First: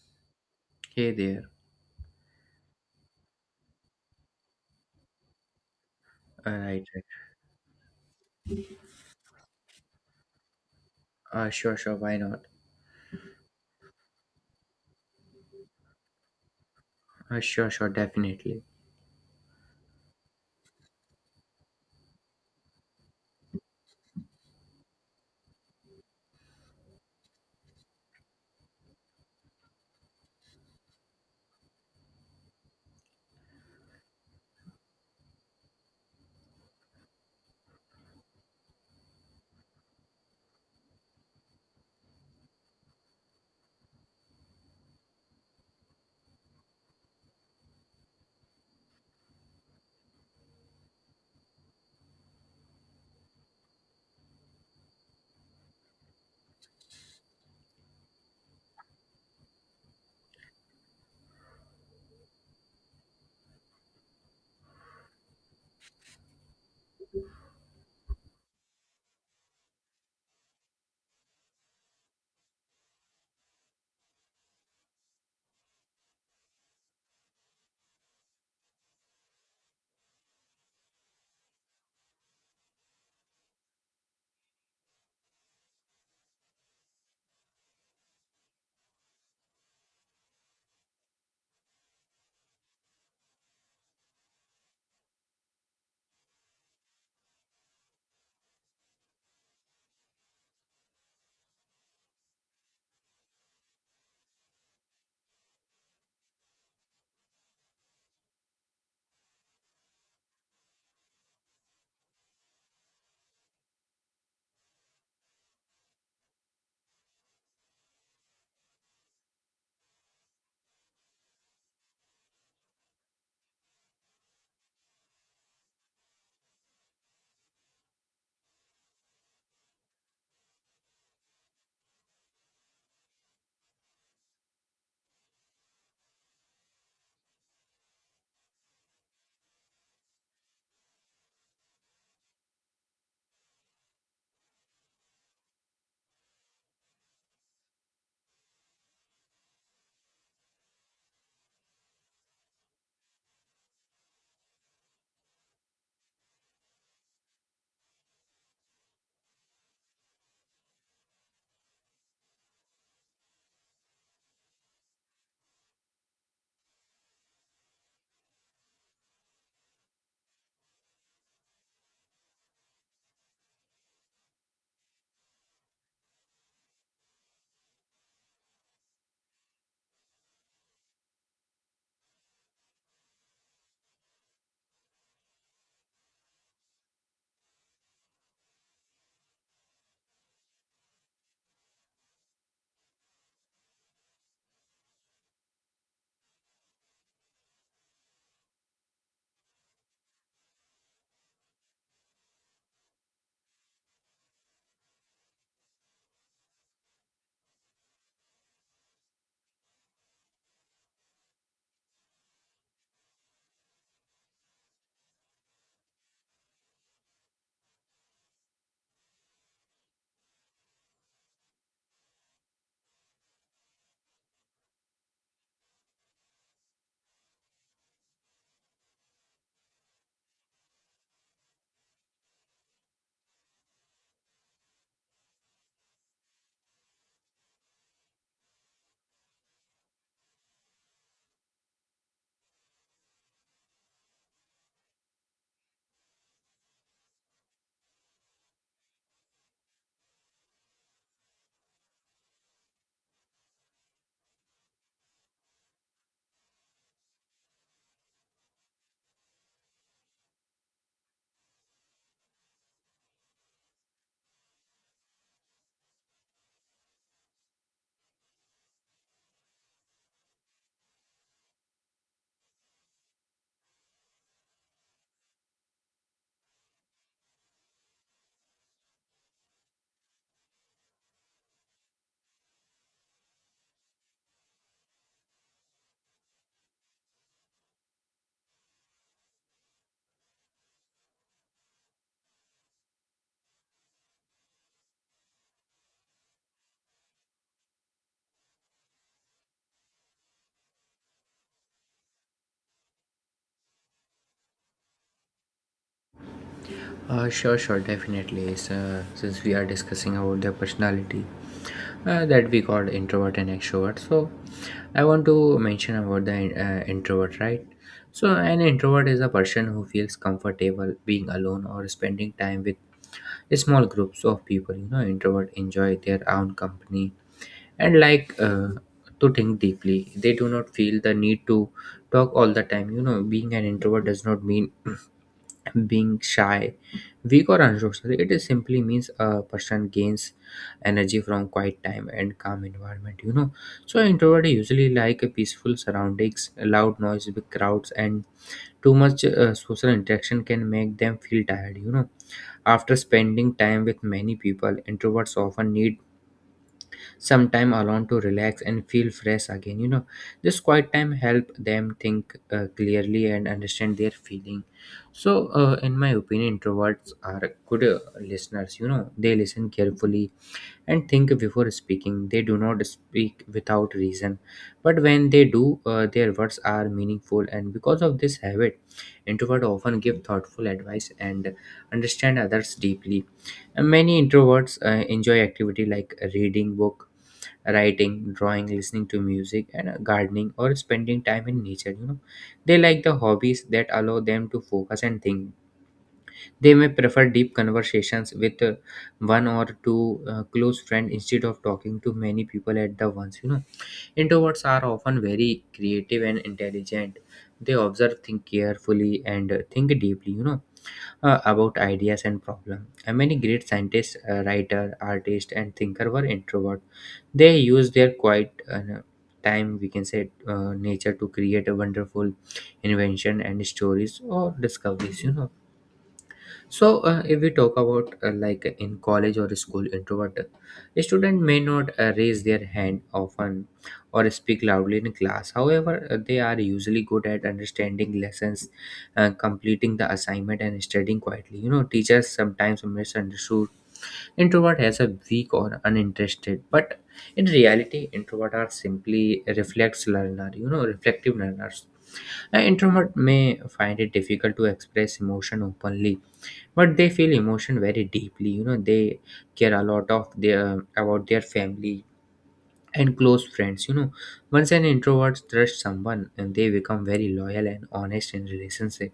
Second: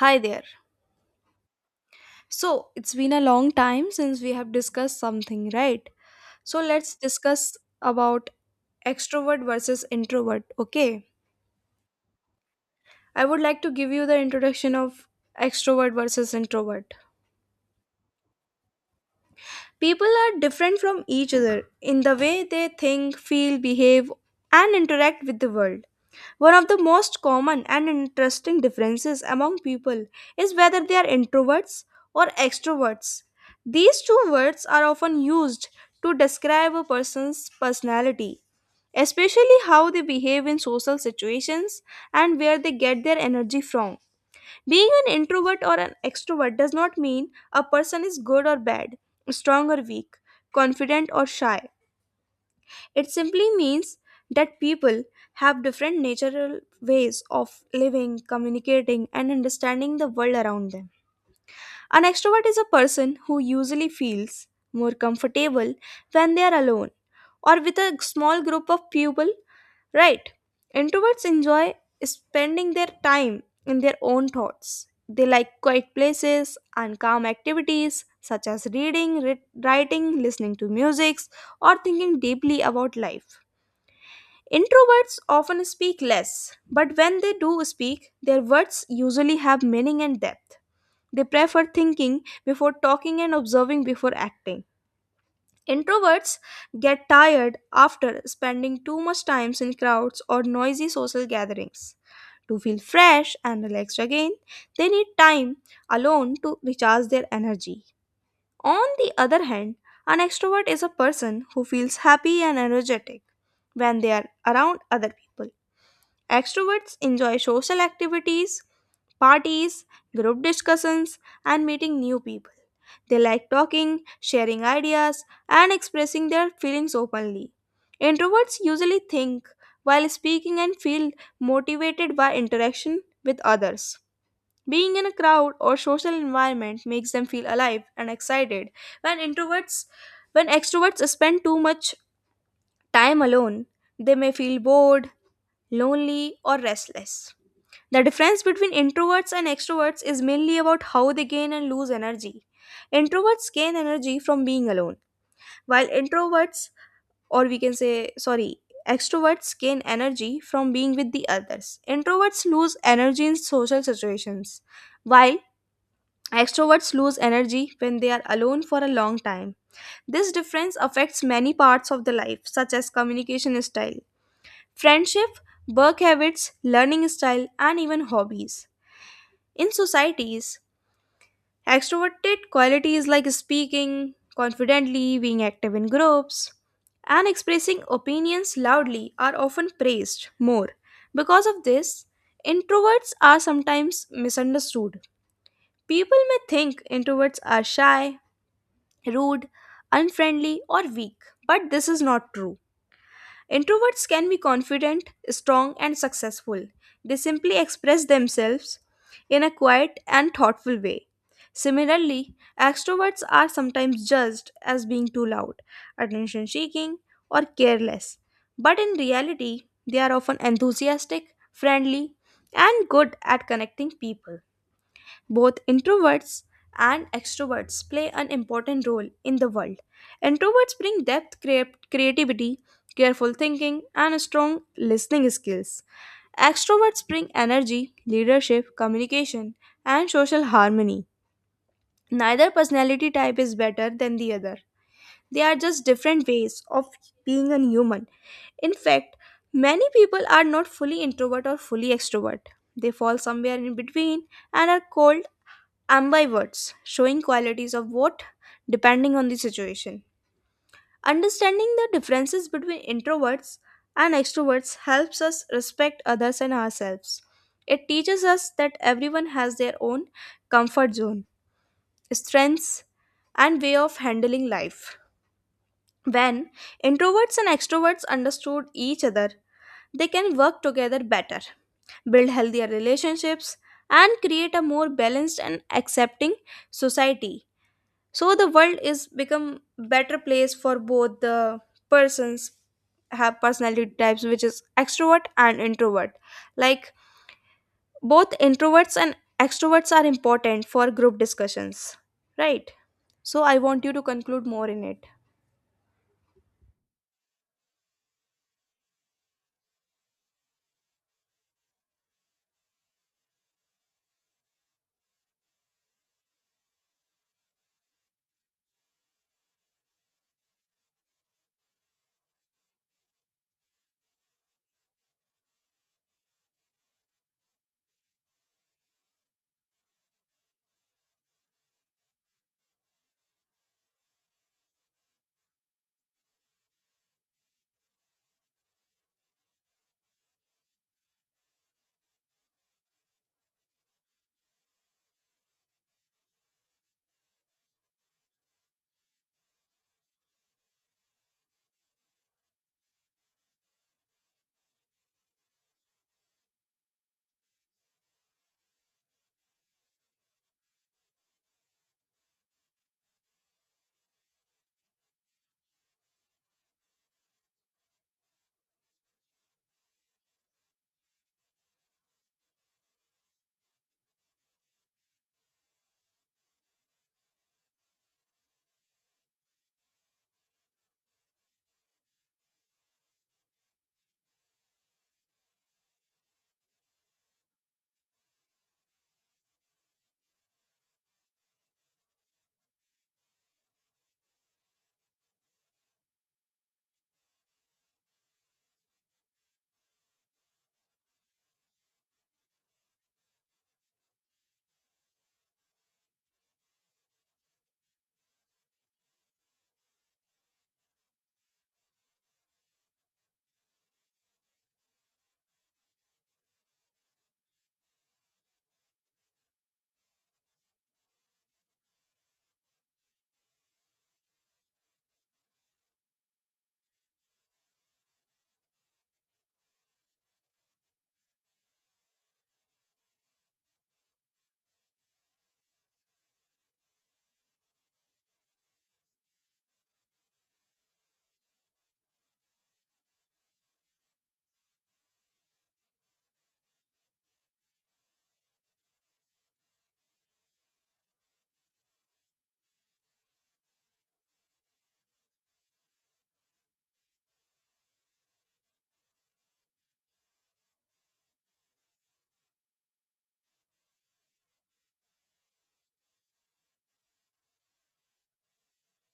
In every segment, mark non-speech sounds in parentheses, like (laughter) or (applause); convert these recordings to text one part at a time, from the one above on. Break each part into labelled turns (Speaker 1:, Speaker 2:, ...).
Speaker 1: Hi there.
Speaker 2: Hey there.
Speaker 1: So, it's been a long time since we have discussed something, right? So,
Speaker 2: Alright.
Speaker 1: let's
Speaker 2: Right.
Speaker 1: discuss about extrovert versus introvert, okay?
Speaker 2: Right. Sure. Why not?
Speaker 1: I would like to give you the introduction of extrovert versus introvert.
Speaker 2: Sure. Definitely.
Speaker 1: People are different from each other in the way they think, feel, behave, and interact with the world. One of the most common and interesting differences among people is whether they are introverts or extroverts. These two words are often used to describe a person's personality, especially how they behave in social situations and where they get their energy from. Being an introvert or an extrovert does not mean a person is good or bad, strong or weak, confident or shy. It simply means that people have different natural ways of living, communicating, and understanding the world around them. An extrovert is a person who usually feels more comfortable when they are alone or with a small group of people, right? Introverts enjoy spending their time in their own thoughts. They like quiet places and calm activities such as reading, writing, listening to music, or thinking deeply about life. Introverts often speak less, but when they do speak, their words usually have meaning and depth. They prefer thinking before talking and observing before acting. Introverts get tired after spending too much time in crowds or noisy social gatherings. To feel fresh and relaxed again, they need time alone to recharge their energy. On the other hand, an extrovert is a person who feels happy and energetic when they are around other people. Extroverts enjoy social activities, parties, group discussions, and meeting new people. They like talking, sharing ideas, and expressing their feelings openly. Introverts usually think while speaking and feel motivated by interaction with others. Being in a crowd or social environment makes them feel alive and excited. When introverts when extroverts spend too much time alone, they may feel bored, lonely, or restless. The difference between introverts and extroverts is mainly about how they gain and lose energy. Introverts gain energy from being alone, while introverts, or we can say, sorry, extroverts gain energy from being with the others. Introverts lose energy in social situations, while extroverts lose energy when they are alone for a long time. This difference affects many parts of the life, such as communication style, friendship, work habits, learning style, and even hobbies. In societies, extroverted qualities like speaking confidently, being active in groups, and expressing opinions loudly are often praised more. Because of this, introverts are sometimes misunderstood. People may think introverts are shy, rude, unfriendly, or weak, but this is not true. Introverts can be confident, strong, and successful. They simply express themselves in a quiet and thoughtful way. Similarly, extroverts are sometimes judged as being too loud, attention seeking, or careless. But in reality, they are often enthusiastic, friendly, and good at connecting people. Both introverts and extroverts play an important role in the world. Introverts bring depth, creativity, careful thinking, and strong listening skills. Extroverts bring energy, leadership, communication, and social harmony. Neither personality type is better than the other. They are just different ways of being a human. In fact, many people are not fully introvert or fully extrovert. They fall somewhere in between and are called ambivert, showing qualities of what, depending on the situation. Understanding the differences between introverts and extroverts helps us respect others and ourselves. It teaches us that everyone has their own comfort zone, strengths, and way of handling life. When introverts and extroverts understood each other, they can work together better, build healthier relationships, and create a more balanced and accepting society, so the world is become better place for both the persons have personality types which is extrovert and introvert, like both introverts and extroverts are important for group discussions, right? So I want you to conclude more in it.
Speaker 2: Sure. Definitely. So, since we are discussing about their personality, that we call introvert and extrovert. So, I want to mention about the introvert, right? So, an introvert is a person who feels comfortable being alone or spending time with small groups of people. You know, introvert enjoy their own company and like to think deeply. They do not feel the need to talk all the time. You know, being an introvert does not mean (clears throat) being shy, weak, or unsocial. It is simply means a person gains energy from quiet time and calm environment. You know, so introvert usually like a peaceful surroundings, loud noise, big crowds, and too much social interaction can make them feel tired. You know, after spending time with many people, introverts often need some time alone to relax and feel fresh again. This quiet time help them think clearly and understand their feeling. So in my opinion introverts are good listeners. You know, they listen carefully and think before speaking. They do not speak without reason, but when they do their words are meaningful, and because of this habit introvert often give thoughtful advice and understand others deeply. And many introverts enjoy activity like reading book, writing, drawing, listening to music, and gardening or spending time in nature. You know, they like the hobbies that allow them to focus and think. They may prefer deep conversations with one or two close friends instead of talking to many people at the once. You know, introverts are often very creative and intelligent. They observe, think carefully, and think deeply, you know, about ideas and problems. Many great scientists, writer, artist, and thinker were introvert. They used their quiet time, we can say, nature to create a wonderful invention and stories or discoveries. So, if we talk about like in college or school, introvert a student may not raise their hand often or speak loudly in class. However, they are usually good at understanding lessons, completing the assignment, and studying quietly. You know, teachers sometimes misunderstood introvert as a weak or uninterested, but in reality, introvert are simply reflex learner. You know, reflective learners. An introvert may find it difficult to express emotion openly, but they feel emotion very deeply. You know, they care a lot of their about their family and close friends. You know, once an introvert trusts someone and they become very loyal and honest in relationship.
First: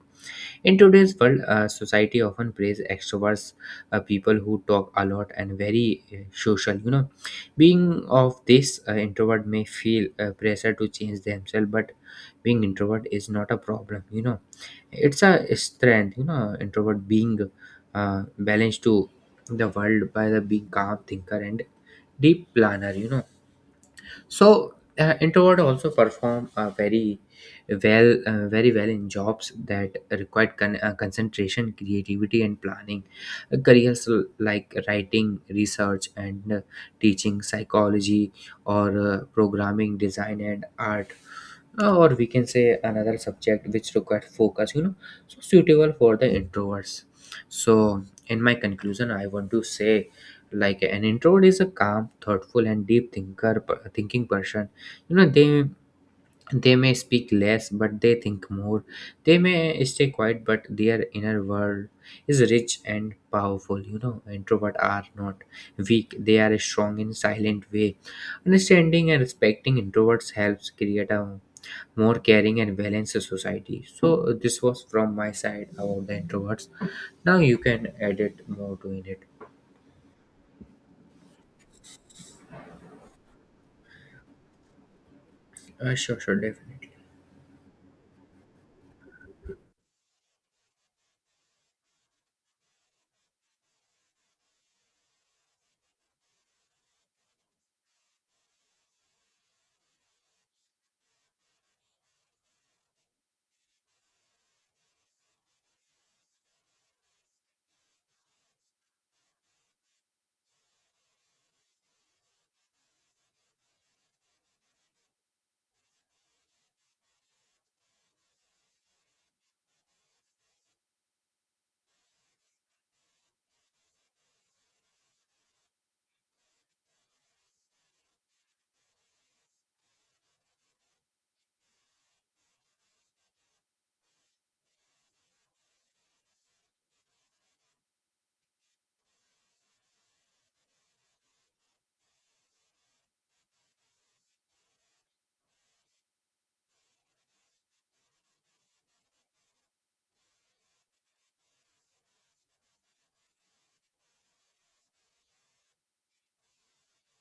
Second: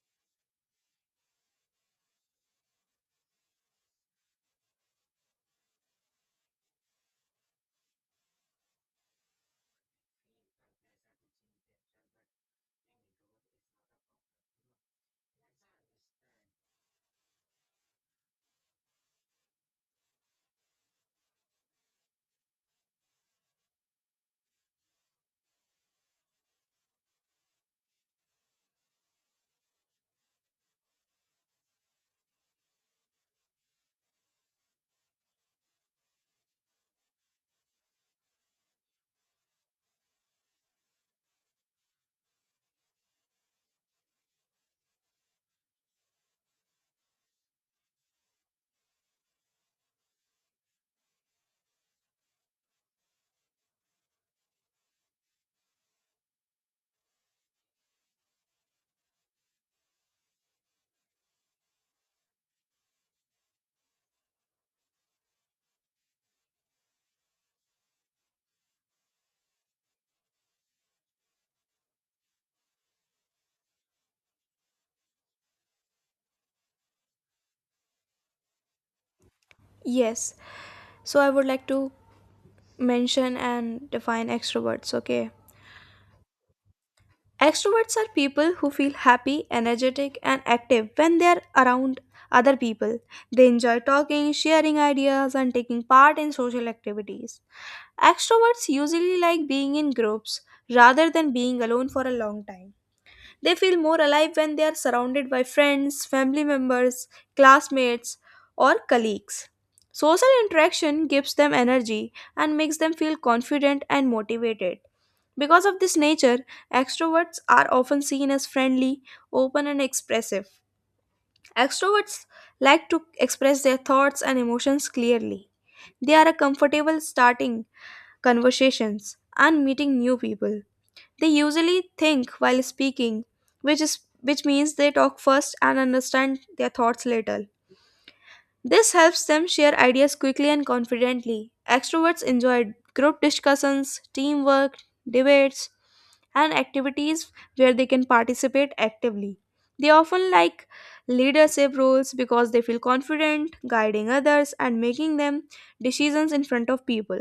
Speaker 2: In today's world society often praise extroverts, people who talk a lot and very social. You know, being of this introvert may feel pressure to change themselves, but being introvert is not a problem. You know, it's a strength. You know, introvert being balanced to the world by the being calm thinker and deep planner. You know, so introvert also perform very well in jobs that require concentration, creativity, and planning. Careers like writing, research, and teaching, psychology, or programming, design, and art, or we can say another subject which requires focus. You know, so suitable for the introverts. So in my conclusion I want to say like an introvert is a calm, thoughtful, and deep thinking person. You know, they may speak less, but they think more. They may stay quiet, but their inner world is rich and powerful. You know, introvert are not weak, they are strong in silent way. Understanding and respecting introverts helps create a more caring and balanced society. So this was from my side about the introverts. Now you can edit more to in it.
Speaker 1: Yes, so I would like to mention and define extroverts, okay.
Speaker 2: Sure, definitely.
Speaker 1: Extroverts are people who feel happy, energetic, and active when they are around other people. They enjoy talking, sharing ideas, and taking part in social activities. Extroverts usually like being in groups rather than being alone for a long time. They feel more alive when they are surrounded by friends, family members, classmates, or colleagues. Social interaction gives them energy and makes them feel confident and motivated. Because of this nature, extroverts are often seen as friendly, open, and expressive. Extroverts like to express their thoughts and emotions clearly. They are comfortable starting conversations and meeting new people. They usually think while speaking, which means they talk first and understand their thoughts later. This helps them share ideas quickly and confidently. Extroverts enjoy group discussions, teamwork, debates, and activities where they can participate actively. They often like leadership roles because they feel confident guiding others and making them decisions in front of people.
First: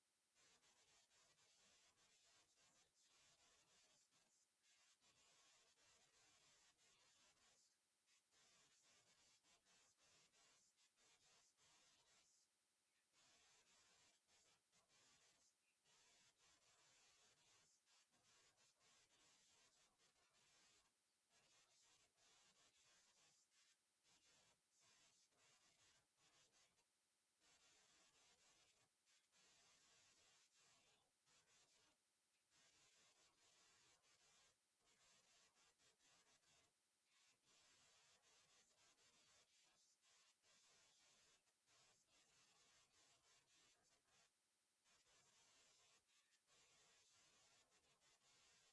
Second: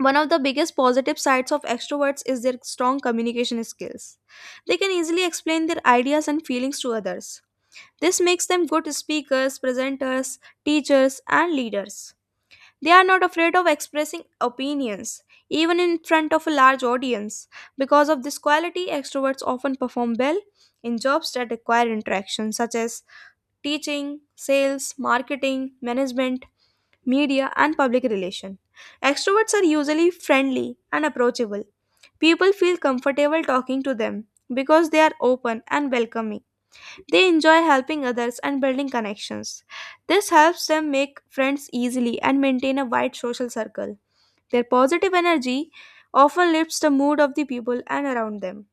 Speaker 1: One of the biggest positive sides of extroverts is their strong communication skills. They can easily explain their ideas and feelings to others. This makes them good speakers, presenters, teachers, and leaders. They are not afraid of expressing opinions, even in front of a large audience. Because of this quality, extroverts often perform well in jobs that require interaction, such as teaching, sales, marketing, management, media, and public relations. Extroverts are usually friendly and approachable. People feel comfortable talking to them because they are open and welcoming. They enjoy helping others and building connections. This helps them make friends easily and maintain a wide social circle. Their positive energy often lifts the mood of the people and around them.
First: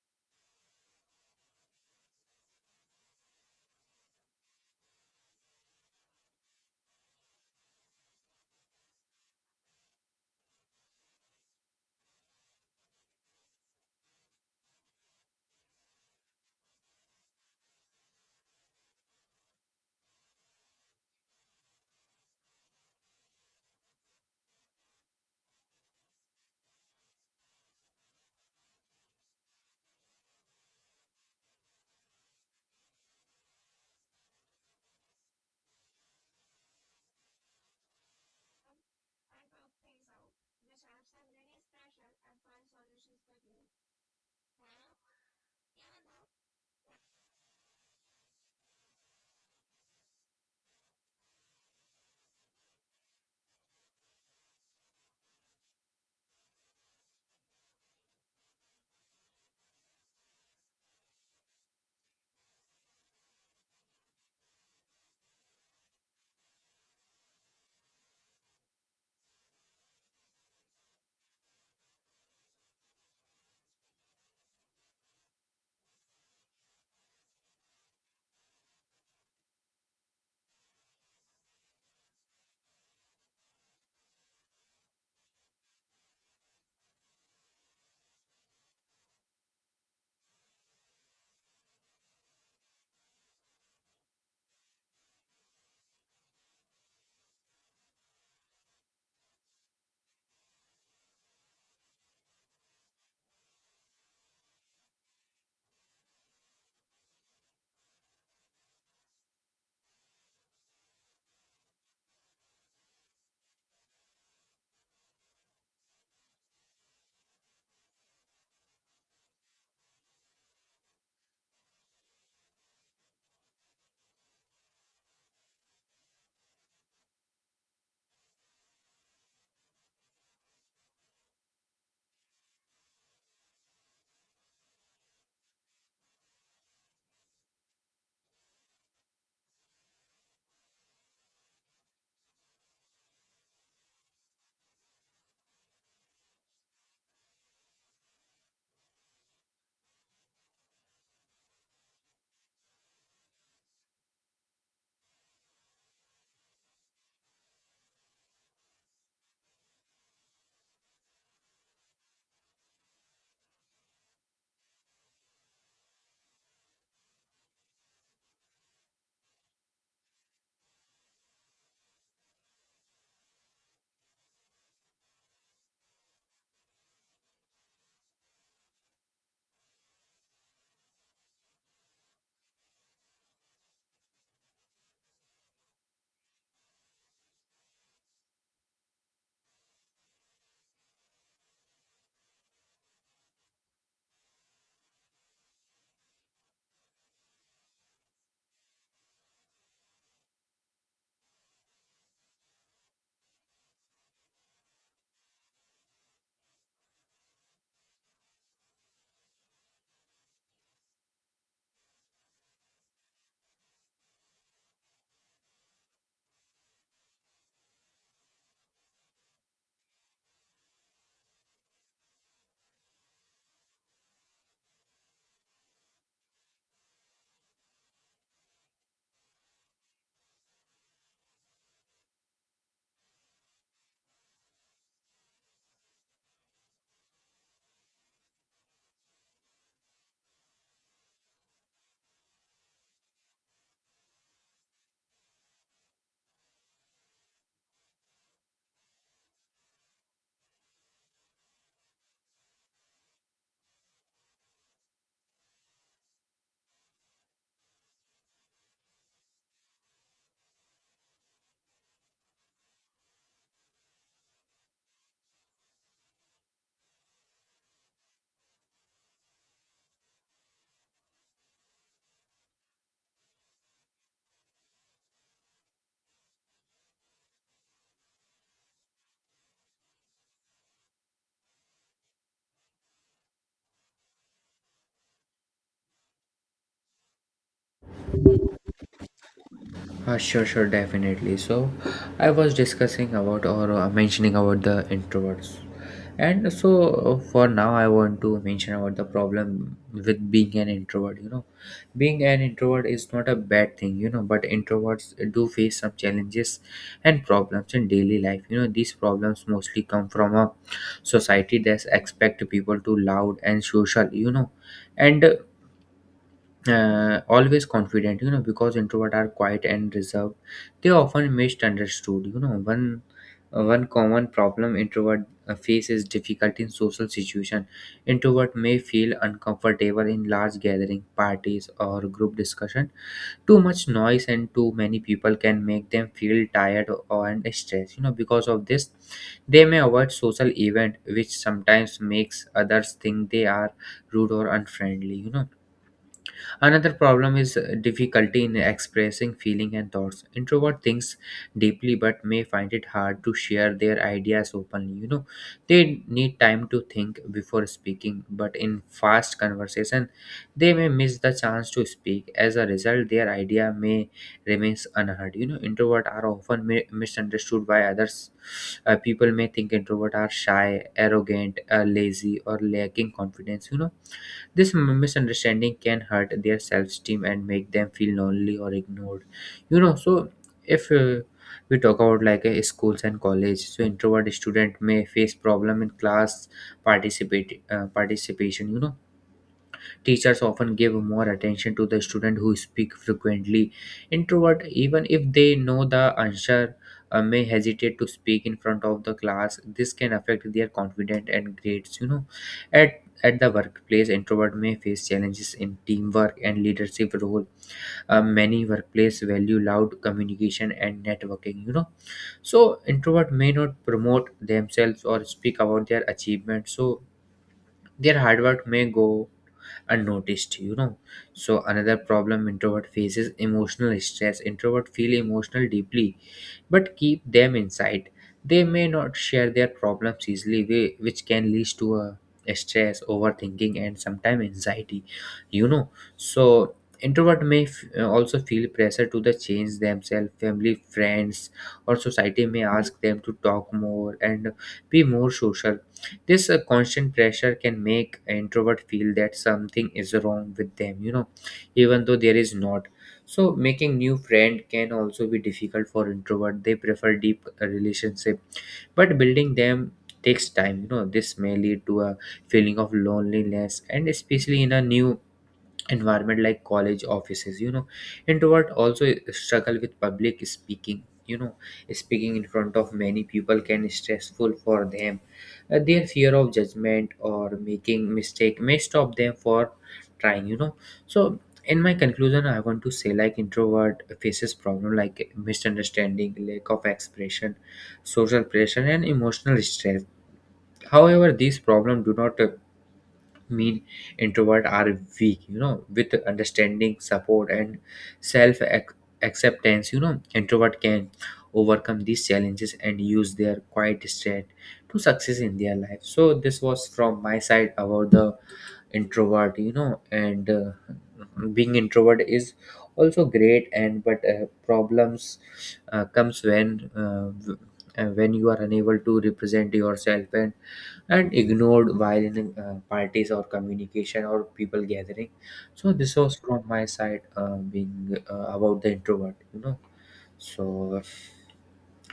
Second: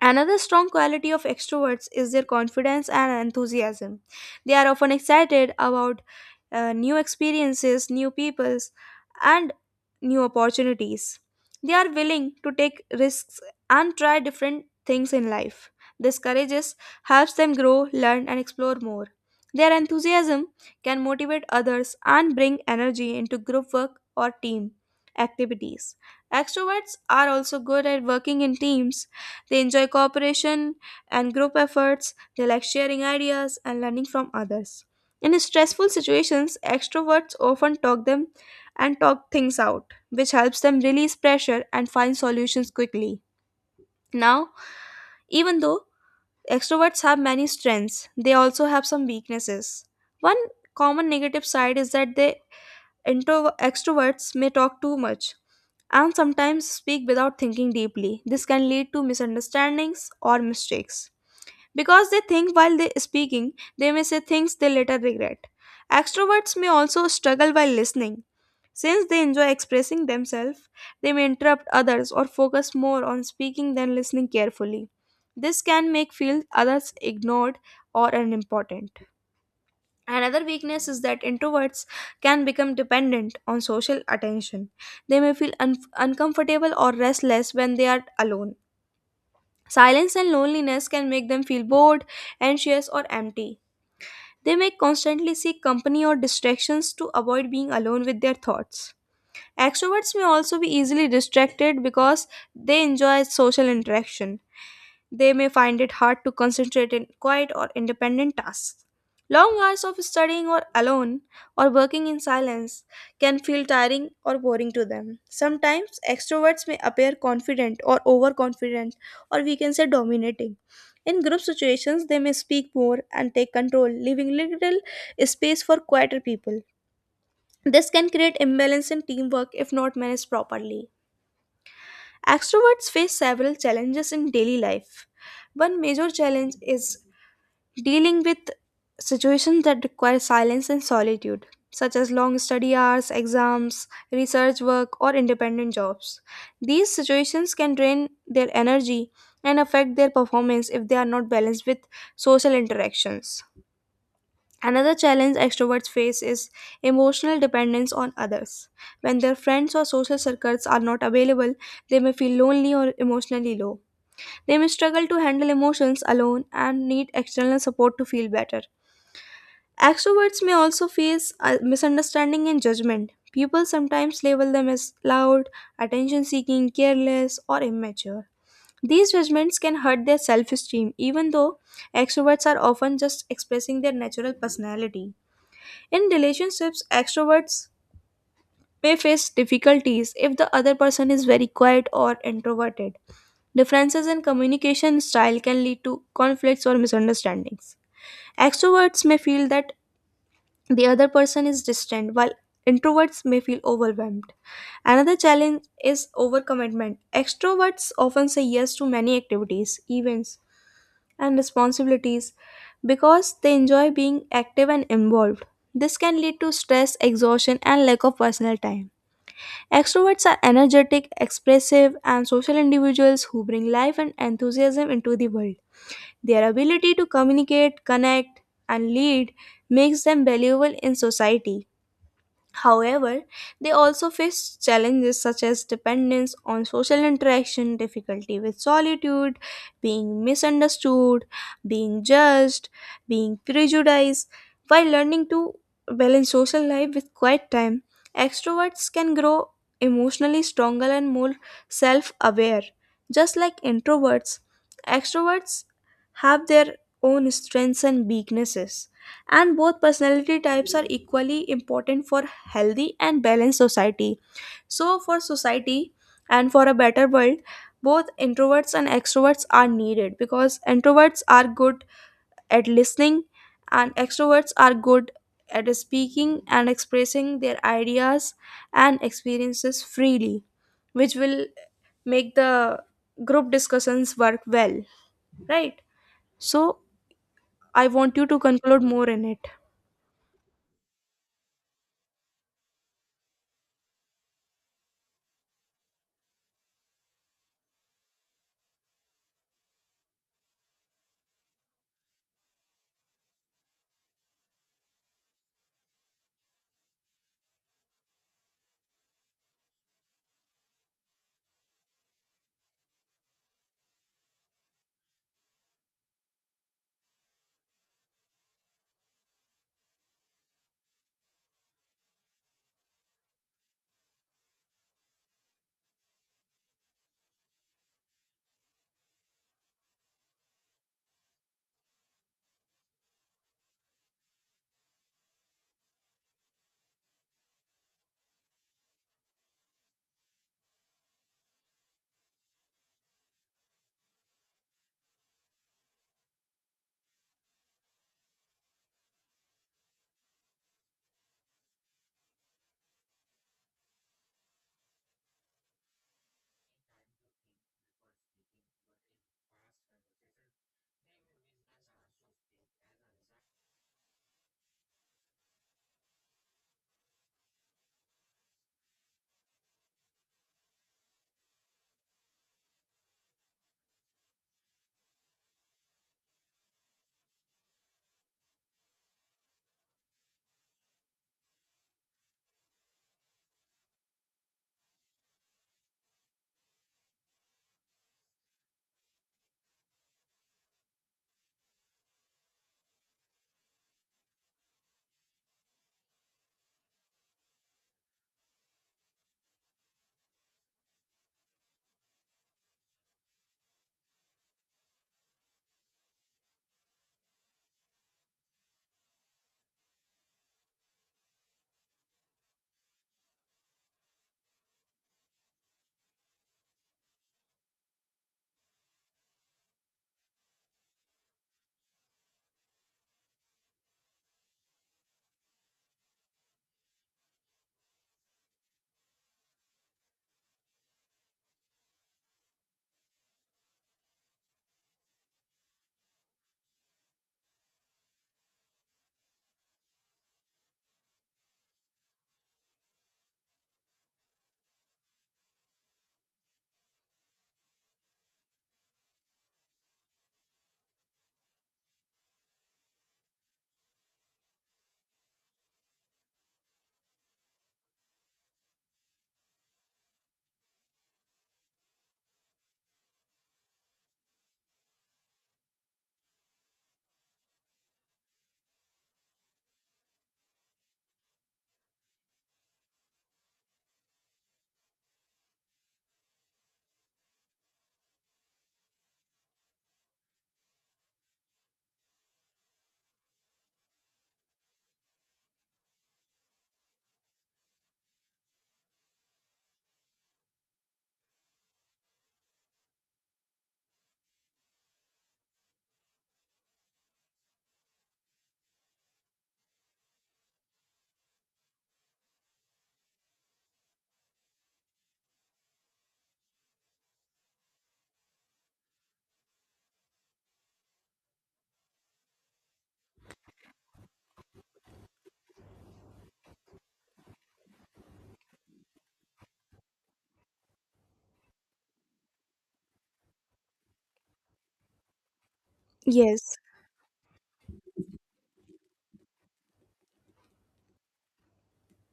Speaker 1: Another strong quality of extroverts is their confidence and enthusiasm. They are often excited about new experiences, new peoples, and new opportunities. They are willing to take risks and try different things in life. This courage helps them grow, learn, and explore more. Their enthusiasm can motivate others and bring energy into group work or team activities. Extroverts are also good at working in teams. They enjoy cooperation and group efforts. They like sharing ideas and learning from others. In stressful situations, extroverts often talk them and talk things out, which helps them release pressure and find solutions quickly. Now, even though extroverts have many strengths, they also have some weaknesses. One common negative side is that extroverts may talk too much and sometimes speak without thinking deeply. This can lead to misunderstandings or mistakes because they think while they speaking, they may say things they later regret. Extroverts may also struggle while listening. Since they enjoy expressing themselves, they may interrupt others or focus more on speaking than listening carefully. This can make feel others ignored or unimportant. Another weakness is that introverts can become dependent on social attention. They may feel uncomfortable or restless when they are alone. Silence and loneliness can make them feel bored, anxious, or empty. They may constantly seek company or distractions to avoid being alone with their thoughts. Extroverts may also be easily distracted. Because they enjoy social interaction, they may find it hard to concentrate in quiet or independent tasks. Long hours of studying or alone or working in silence can feel tiring or boring to them. Sometimes extroverts may appear confident or overconfident, or we can say dominating. In group situations, they may speak more and take control, leaving little space for quieter people. This can create imbalance in teamwork if not managed properly. Extroverts face several challenges in daily life. One major challenge is dealing with situations that require silence and solitude, such as long study hours, exams, research work, or independent jobs. These situations can drain their energy and affect their performance if they are not balanced with social interactions. Another challenge extroverts face is emotional dependence on others. When their friends or social circles are not available, they may feel lonely or emotionally low. They may struggle to handle emotions alone and need external support to feel better. Extroverts may also face misunderstanding and judgment. People sometimes label them as loud, attention seeking, careless, or immature. These judgments can hurt their self esteem, even though extroverts are often just expressing their natural personality. In relationships, extroverts may face difficulties if the other person is very quiet or introverted. Differences in communication style can lead to conflicts or misunderstandings. Extroverts may feel that the other person is distant, while introverts may feel overwhelmed. Another challenge is overcommitment. Extroverts often say yes to many activities, events, and responsibilities because they enjoy being active and involved. This can lead to stress, exhaustion, and lack of personal time. Extroverts are energetic, expressive, and social individuals who bring life and enthusiasm into the world. Their ability to communicate, connect, and lead makes them valuable in society. However, they also face challenges such as dependence on social interaction, difficulty with solitude, being misunderstood, being judged, being prejudiced. While learning to balance social life with quiet time, extroverts can grow emotionally stronger and more self aware. Just like introverts, extroverts have their own strengths and weaknesses, and both personality types are equally important for healthy and balanced society. So for society and for a better world, both introverts and extroverts are needed, because introverts are good at listening and extroverts are good at speaking and expressing their ideas and experiences freely, which will make the group discussions work well, right? So I want you to conclude more in it.
Speaker 2: Sure, definitely. So, I was discussing about or mentioning about the introverts, and so for now, I want to mention about the problem with being an introvert. You know, being an introvert is not a bad thing, you know, but introverts do face some challenges and problems in daily life. You know, these problems mostly come from a society that expect people to loud and social. You know, and always confident. You know, because introvert are quiet and reserved, they often misunderstood. You know, one common problem introvert face is difficulty in social situation. Introvert may feel uncomfortable in large gathering, parties, or group discussion. Too much noise and too many people can make them feel tired or and stressed. You know, because of this they may avoid social event, which sometimes makes others think they are rude or unfriendly. You know, another problem is difficulty in expressing feeling and thoughts. Introvert thinks deeply but may find it hard to share their ideas openly. You know, they need time to think before speaking, but in fast conversation, they may miss the chance to speak. As a result, their idea may remains unheard. You know, introvert are often misunderstood by others. People may think introvert are shy, arrogant, lazy, or lacking confidence. You know, this misunderstanding can hurt their self esteem and make them feel lonely or ignored. You know, so if we talk about like schools and college, so introvert student may face problem in class participate participation. You know, teachers often give more attention to the student who speak frequently. Introvert, even if they know the answer, may hesitate to speak in front of the class. This can affect their confidence and grades. You know, at the workplace, introvert may face challenges in teamwork and leadership role. Many workplace value loud communication and networking. You know, so introvert may not promote themselves or speak about their achievements. So their hard work may go unnoticed. You know, so another problem introvert faces emotional stress. Introvert feel emotional deeply but keep them inside. They may not share their problems easily, which can lead to a stress, overthinking, and sometimes anxiety. You know, so introvert may also feel pressure to the change themselves. Family, friends, or society may ask them to talk more and be more social. This constant pressure can make an introvert feel that something is wrong with them, you know, even though there is not. So making new friend can also be difficult for introvert. They prefer deep relationship, but building them takes time. You know, this may lead to a feeling of loneliness, and especially in a new environment like college offices. You know, introvert also struggle with public speaking. You know, speaking in front of many people can stressful for them. Their fear of judgment or making mistake may stop them for trying. You know, so in my conclusion I want to say like introvert faces problem like misunderstanding, lack of expression, social pressure, and emotional stress. However, these problems do not mean introvert are weak. You know, with understanding, support, and self ac- acceptance, you know, introvert can overcome these challenges and use their quiet strength to success in their life. So this was from my side about the introvert. You know, and being introvert is also great, and but problems comes when when you are unable to represent yourself and ignored while in parties or communication or people gathering. So this was
Speaker 1: Yes.
Speaker 2: from my side being about the introvert, you know. So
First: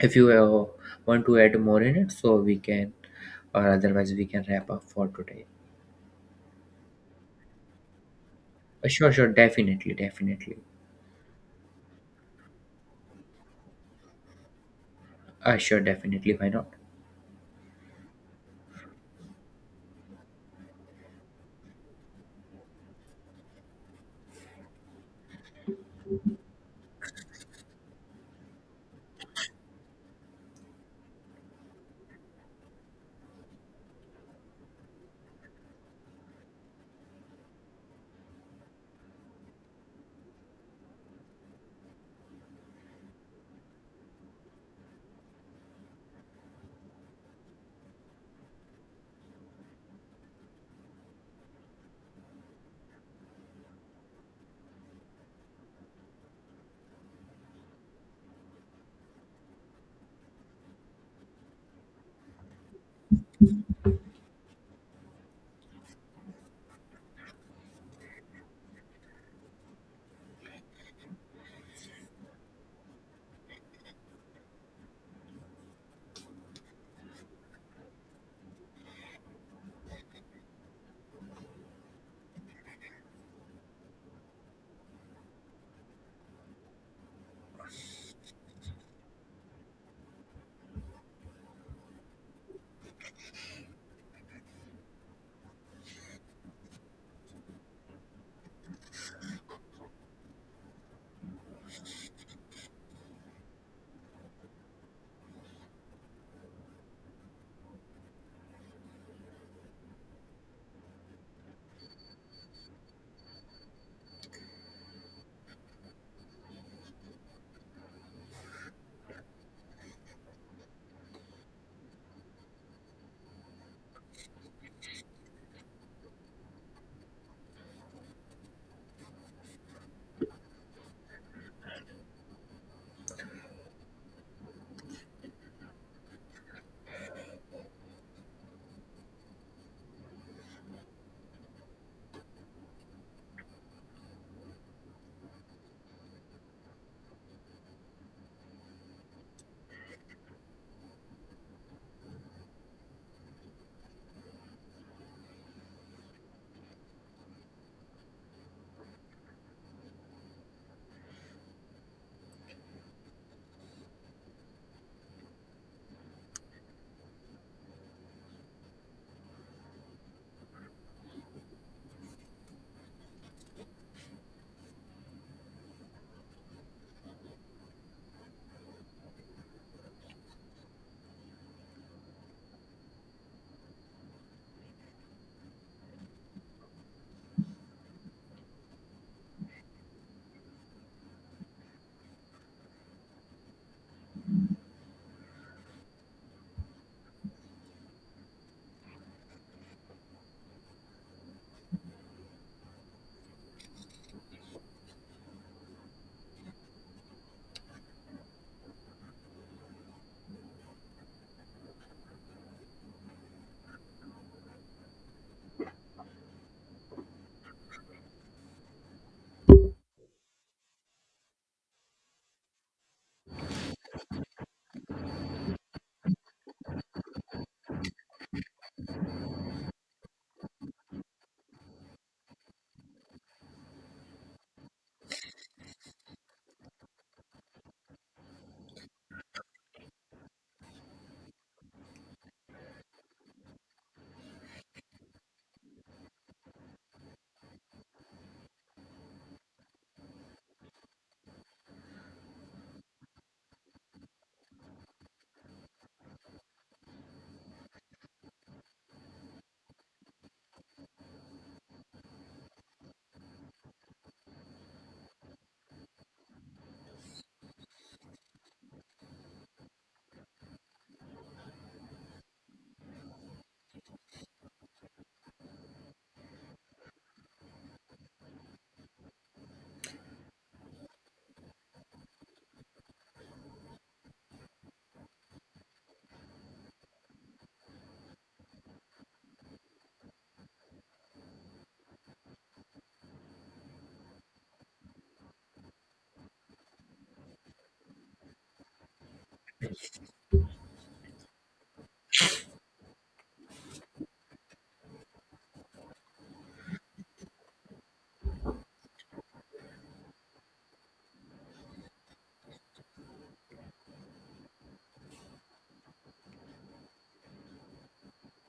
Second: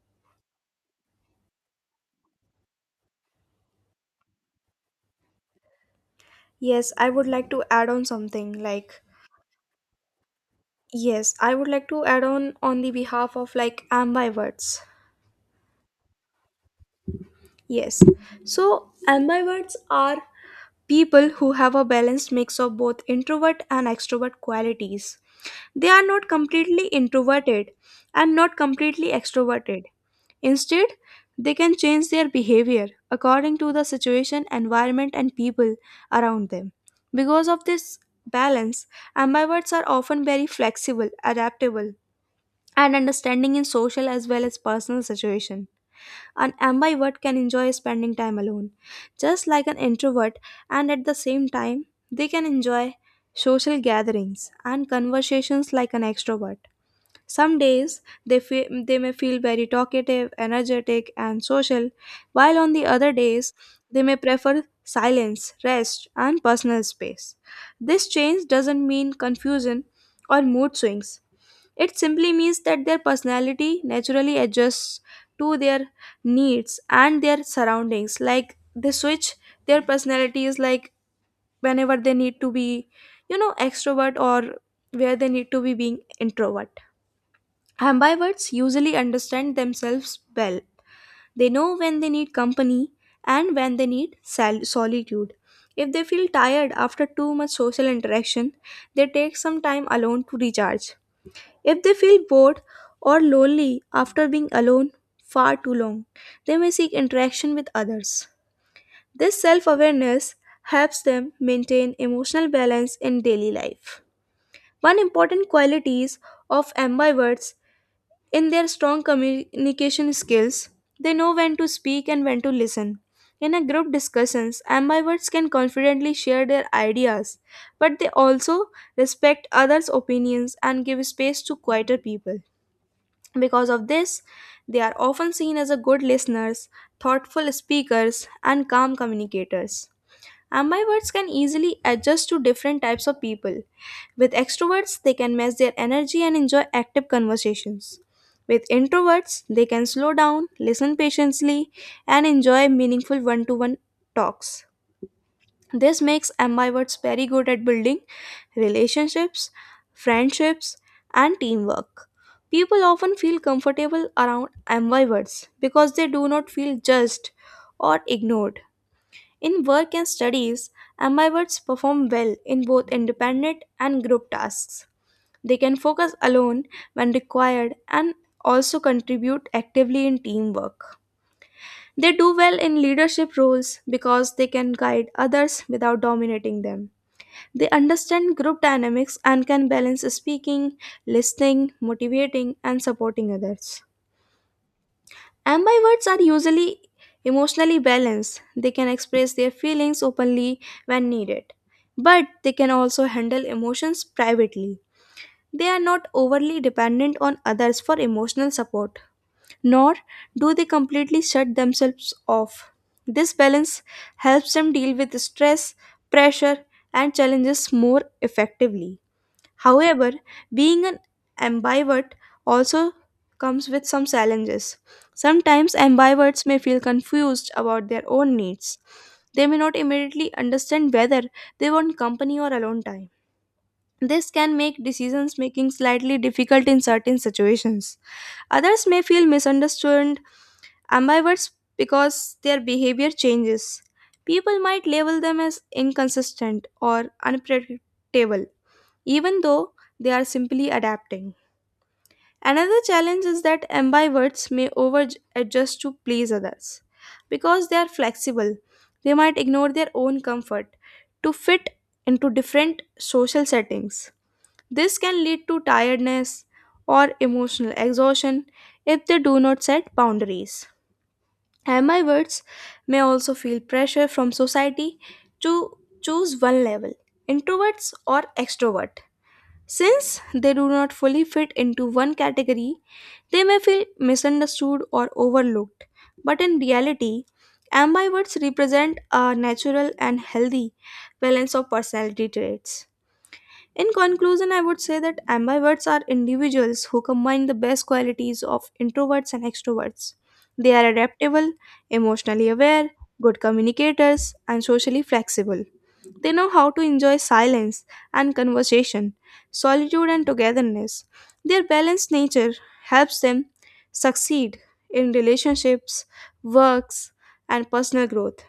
Speaker 2: if you want to add more in it, so we can, or otherwise we can wrap up for today.
Speaker 1: Yes, I would like to add on something
Speaker 2: Uh,
Speaker 1: like
Speaker 2: sure sure definitely definitely
Speaker 1: yes, I would like to add on the behalf of like ambiverts.
Speaker 2: Sure, definitely. Why not?
Speaker 1: Yes. So ambiverts are people who have a balanced mix of both introvert and extrovert qualities. They are not completely introverted and not completely extroverted. Instead, they can change their behavior according to the situation, environment, and people around them. Because of this balance, ambiverts are often very flexible, adaptable, and understanding in social as well as personal situation. An ambivert can enjoy spending time alone, just like an introvert, and at the same time, they can enjoy social gatherings and conversations like an extrovert. Some days they may feel very talkative, energetic, and social, while on the other days they may prefer silence, rest, and personal space. This change doesn't mean confusion or mood swings. It simply means that their personality naturally adjusts to their needs and their surroundings. Like they switch their personalities, like whenever they need to be, extrovert, or where they need to be being introvert. Ambiverts usually understand themselves well. They know when they need company and when they need solitude. If they feel tired after too much social interaction, they take some time alone to recharge. If they feel bored or lonely after being alone far too long, they may seek interaction with others. This self awareness helps them maintain emotional balance in daily life. One important quality of ambiverts in their strong communication skills, they know when to speak and when to listen. In a group discussions, ambiverts can confidently share their ideas, but they also respect others' opinions and give space to quieter people. Because of this, they are often seen as a good listeners, thoughtful speakers, and calm communicators. Ambiverts can easily adjust to different types of people. With extroverts, they can match their energy and enjoy active conversations. With introverts, they can slow down, listen patiently, and enjoy meaningful one to one talks. This makes ambiverts very good at building relationships, friendships, and teamwork. People often feel comfortable around ambiverts because they do not feel judged or ignored. In work and studies, ambiverts perform well in both independent and group tasks. They can focus alone when required and also contribute actively in teamwork. They do well in leadership roles because they can guide others without dominating them. They understand group dynamics and can balance speaking, listening, motivating, and supporting others. Ambiverts are usually emotionally balanced. They can express their feelings openly when needed, but they can also handle emotions privately. They are not overly dependent on others for emotional support, nor do they completely shut themselves off. This balance helps them deal with stress, pressure, and challenges more effectively. However, being an ambivert also comes with some challenges. Sometimes ambiverts may feel confused about their own needs. They may not immediately understand whether they want company or alone time. This can make decisions making slightly difficult in certain situations. Others may feel misunderstood, ambiverts, because their behavior changes. People might label them as inconsistent or unpredictable, even though they are simply adapting. Another challenge is that ambiverts may over adjust to please others. Because they are flexible, they might ignore their own comfort to fit into different social settings. This can lead to tiredness or emotional exhaustion if they do not set boundaries. And words may also feel pressure from society to choose one level, introverts or extrovert. Since they do not fully fit into one category, they may feel misunderstood or overlooked. But in reality, ambiverts represent a natural and healthy balance of personality traits. In conclusion, I would say that ambiverts are individuals who combine the best qualities of introverts and extroverts. They are adaptable, emotionally aware, good communicators, and socially flexible. They know how to enjoy silence and conversation, solitude and togetherness. Their balanced nature helps them succeed in relationships, works, and personal growth.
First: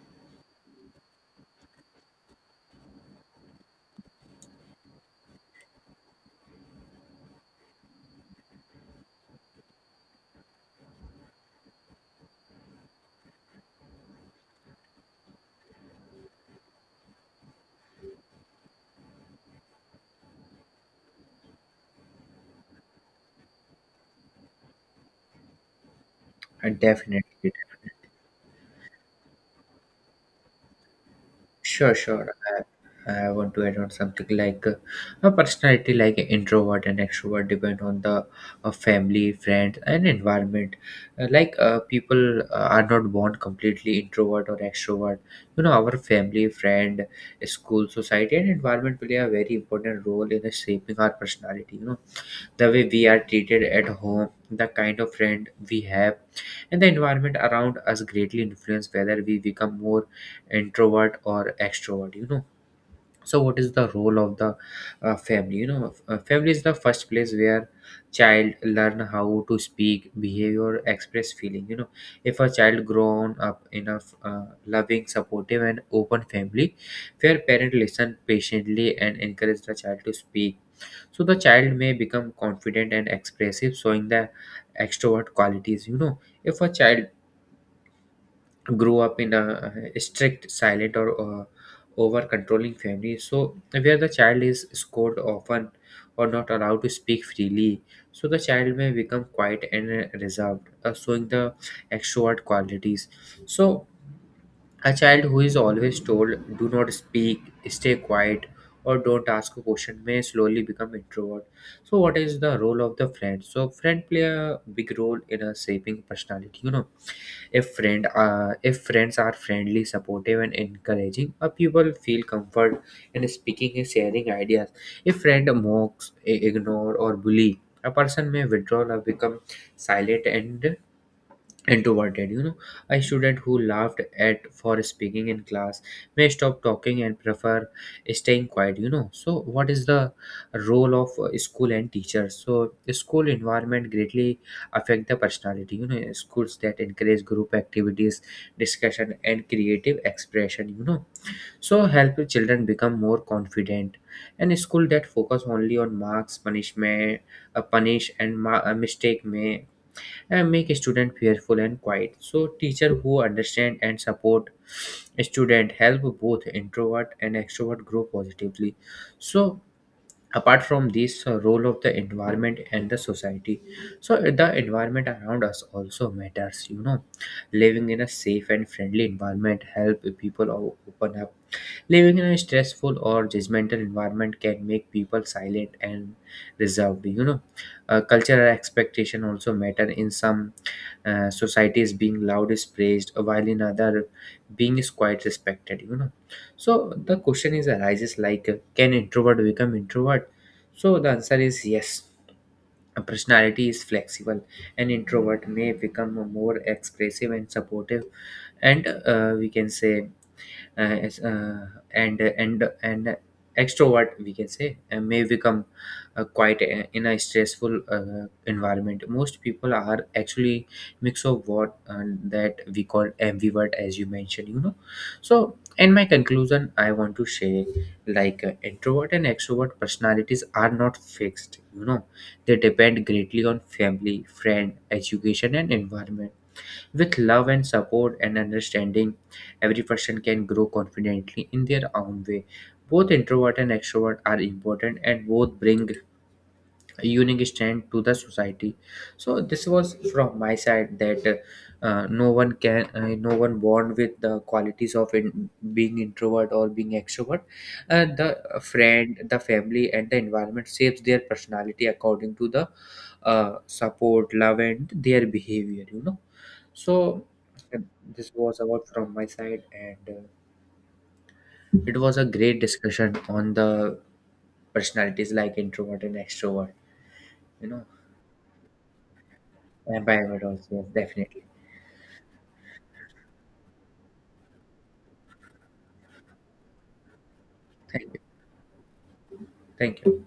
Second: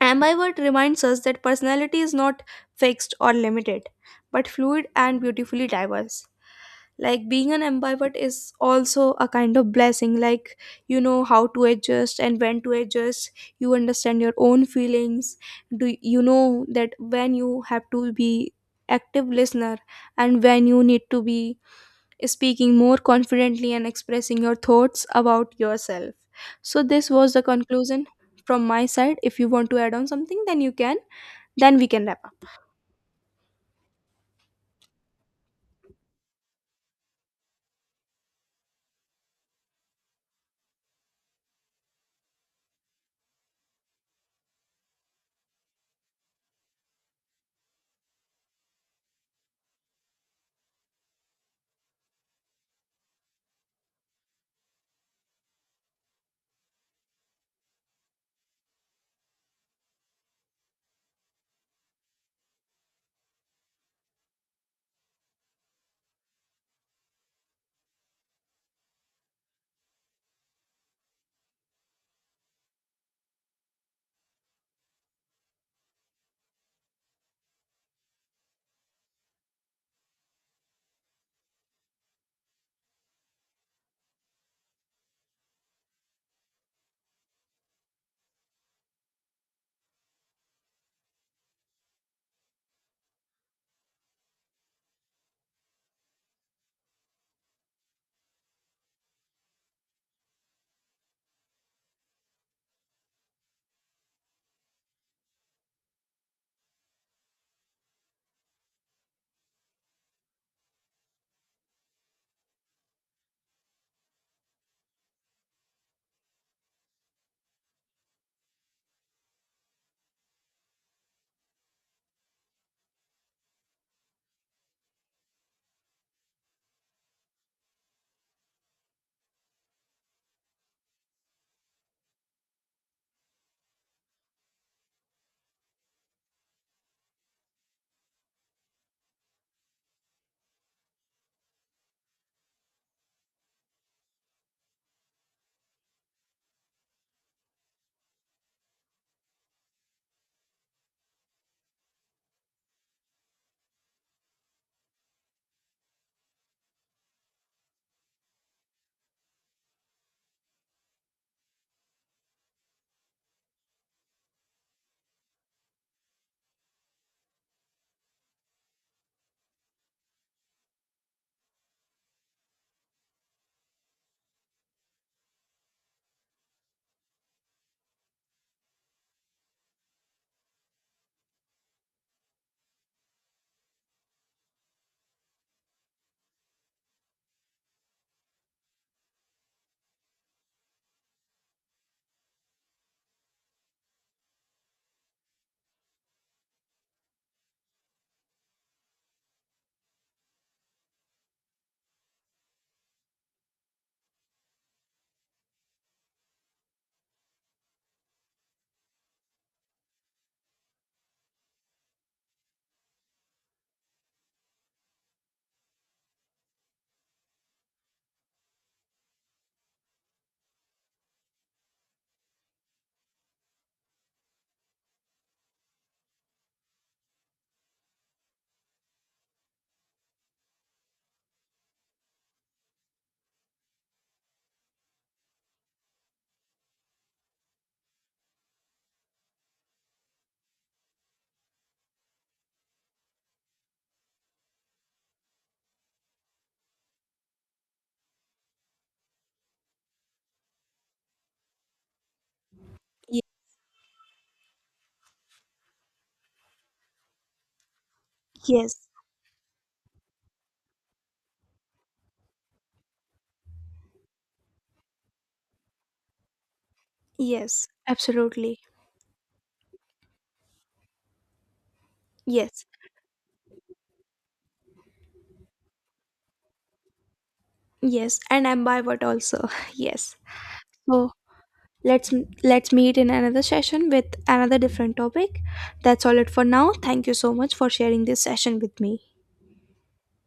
Speaker 1: Ambivert reminds us that personality is not fixed or limited, but fluid and beautifully diverse. Like being an ambivert is also a kind of blessing, like you know how to adjust and when to adjust, you understand your own feelings. Do you know that when you have to be active listener and when you need to be speaking more confidently and expressing your thoughts about yourself.
Speaker 2: Uh,
Speaker 1: So, this
Speaker 2: definitely,
Speaker 1: was the
Speaker 2: definitely.
Speaker 1: conclusion from my side. If you want to add on something, then you can, then we
Speaker 2: Sure,
Speaker 1: can wrap
Speaker 2: sure.
Speaker 1: up.
Speaker 2: I want to add on something like a personality like introvert and extrovert depend on the family, friends, and environment. Like people are not born completely introvert or extrovert. You know, our family, friend, school, society, and environment play a very important role in shaping our personality. You know, the way we are treated at home, the kind of friend we have, and the environment around us greatly influence whether we become more introvert or extrovert. You know, so what is the role of the family? You know, family is the first place where child learn how to speak, behave, or express feeling. You know, if a child grown up in a loving, supportive, and open family, where parent listen patiently and encourage the child to speak, so the child may become confident and expressive, showing the extrovert qualities. You know, if a child grew up in a strict, silent, or over controlling family, so where the child is scored often or not allowed to speak freely, so the child may become quiet and reserved, showing the extrovert qualities. So, a child who is always told, do not speak, stay quiet, or don't ask a question may slowly become introvert. So, what is the role of the friend? So, friend play a big role in shaping personality. You know, if friends are friendly, supportive, and encouraging, a people feel comfort in speaking and sharing ideas. If friend mocks, ignore, or bully, a person may withdraw or become silent and introverted. You know, a student who laughed at for speaking in class may stop talking and prefer staying quiet. You know, so what is the role of school and teachers? So the school environment greatly affect the personality. You know, schools that encourage group activities, discussion, and creative expression, you know, so help children become more confident. And a school that focus only on marks, punishment, mistake may and make student fearful and quiet. So teacher who understand and support student help both introvert and extrovert grow positively. So apart from this role of the environment and the society, so the environment around us also matters. You know, living in a safe and friendly environment help people open up. Living in a stressful or judgmental environment can make people silent and reserved. You know, cultural expectation also matter. In some societies, being loud is praised, while in other, being is quite respected. You know, so the question is arises like, can introvert become introvert? So the answer is yes. A personality is flexible. An introvert may become more expressive and supportive, and we can say uh, as, and extrovert we can say may become quite a, in a stressful environment. Most people are actually mix of what that we call ambivert as you mentioned. You know, so in my conclusion I want to say, like, introvert and extrovert personalities are not fixed. You know, they depend greatly on family, friend, education, and environment. With love and support and understanding, every person can grow confidently in their own way. Both introvert and extrovert are important, and both bring a unique strength to the society. So this was from my side that
Speaker 1: Ye-
Speaker 2: no one born with the qualities of in, being introvert or being extrovert. The
Speaker 1: Yes,
Speaker 2: friend, the family, and the environment shapes their personality according to the support, love, and their behavior, you know. So
Speaker 1: yes,
Speaker 2: and this was
Speaker 1: absolutely.
Speaker 2: about from my side, and it was a great
Speaker 1: Yes,
Speaker 2: discussion on the personalities like introvert and extrovert. You know,
Speaker 1: yes, and I'm bivot also. (laughs)
Speaker 2: and
Speaker 1: Yes.
Speaker 2: ambivert also, yes,
Speaker 1: So,
Speaker 2: definitely.
Speaker 1: let's let's meet in another session with another different topic. That's all it for now. Thank you so much for sharing
Speaker 2: Thank you.
Speaker 1: this session with me.
Speaker 2: Thank you.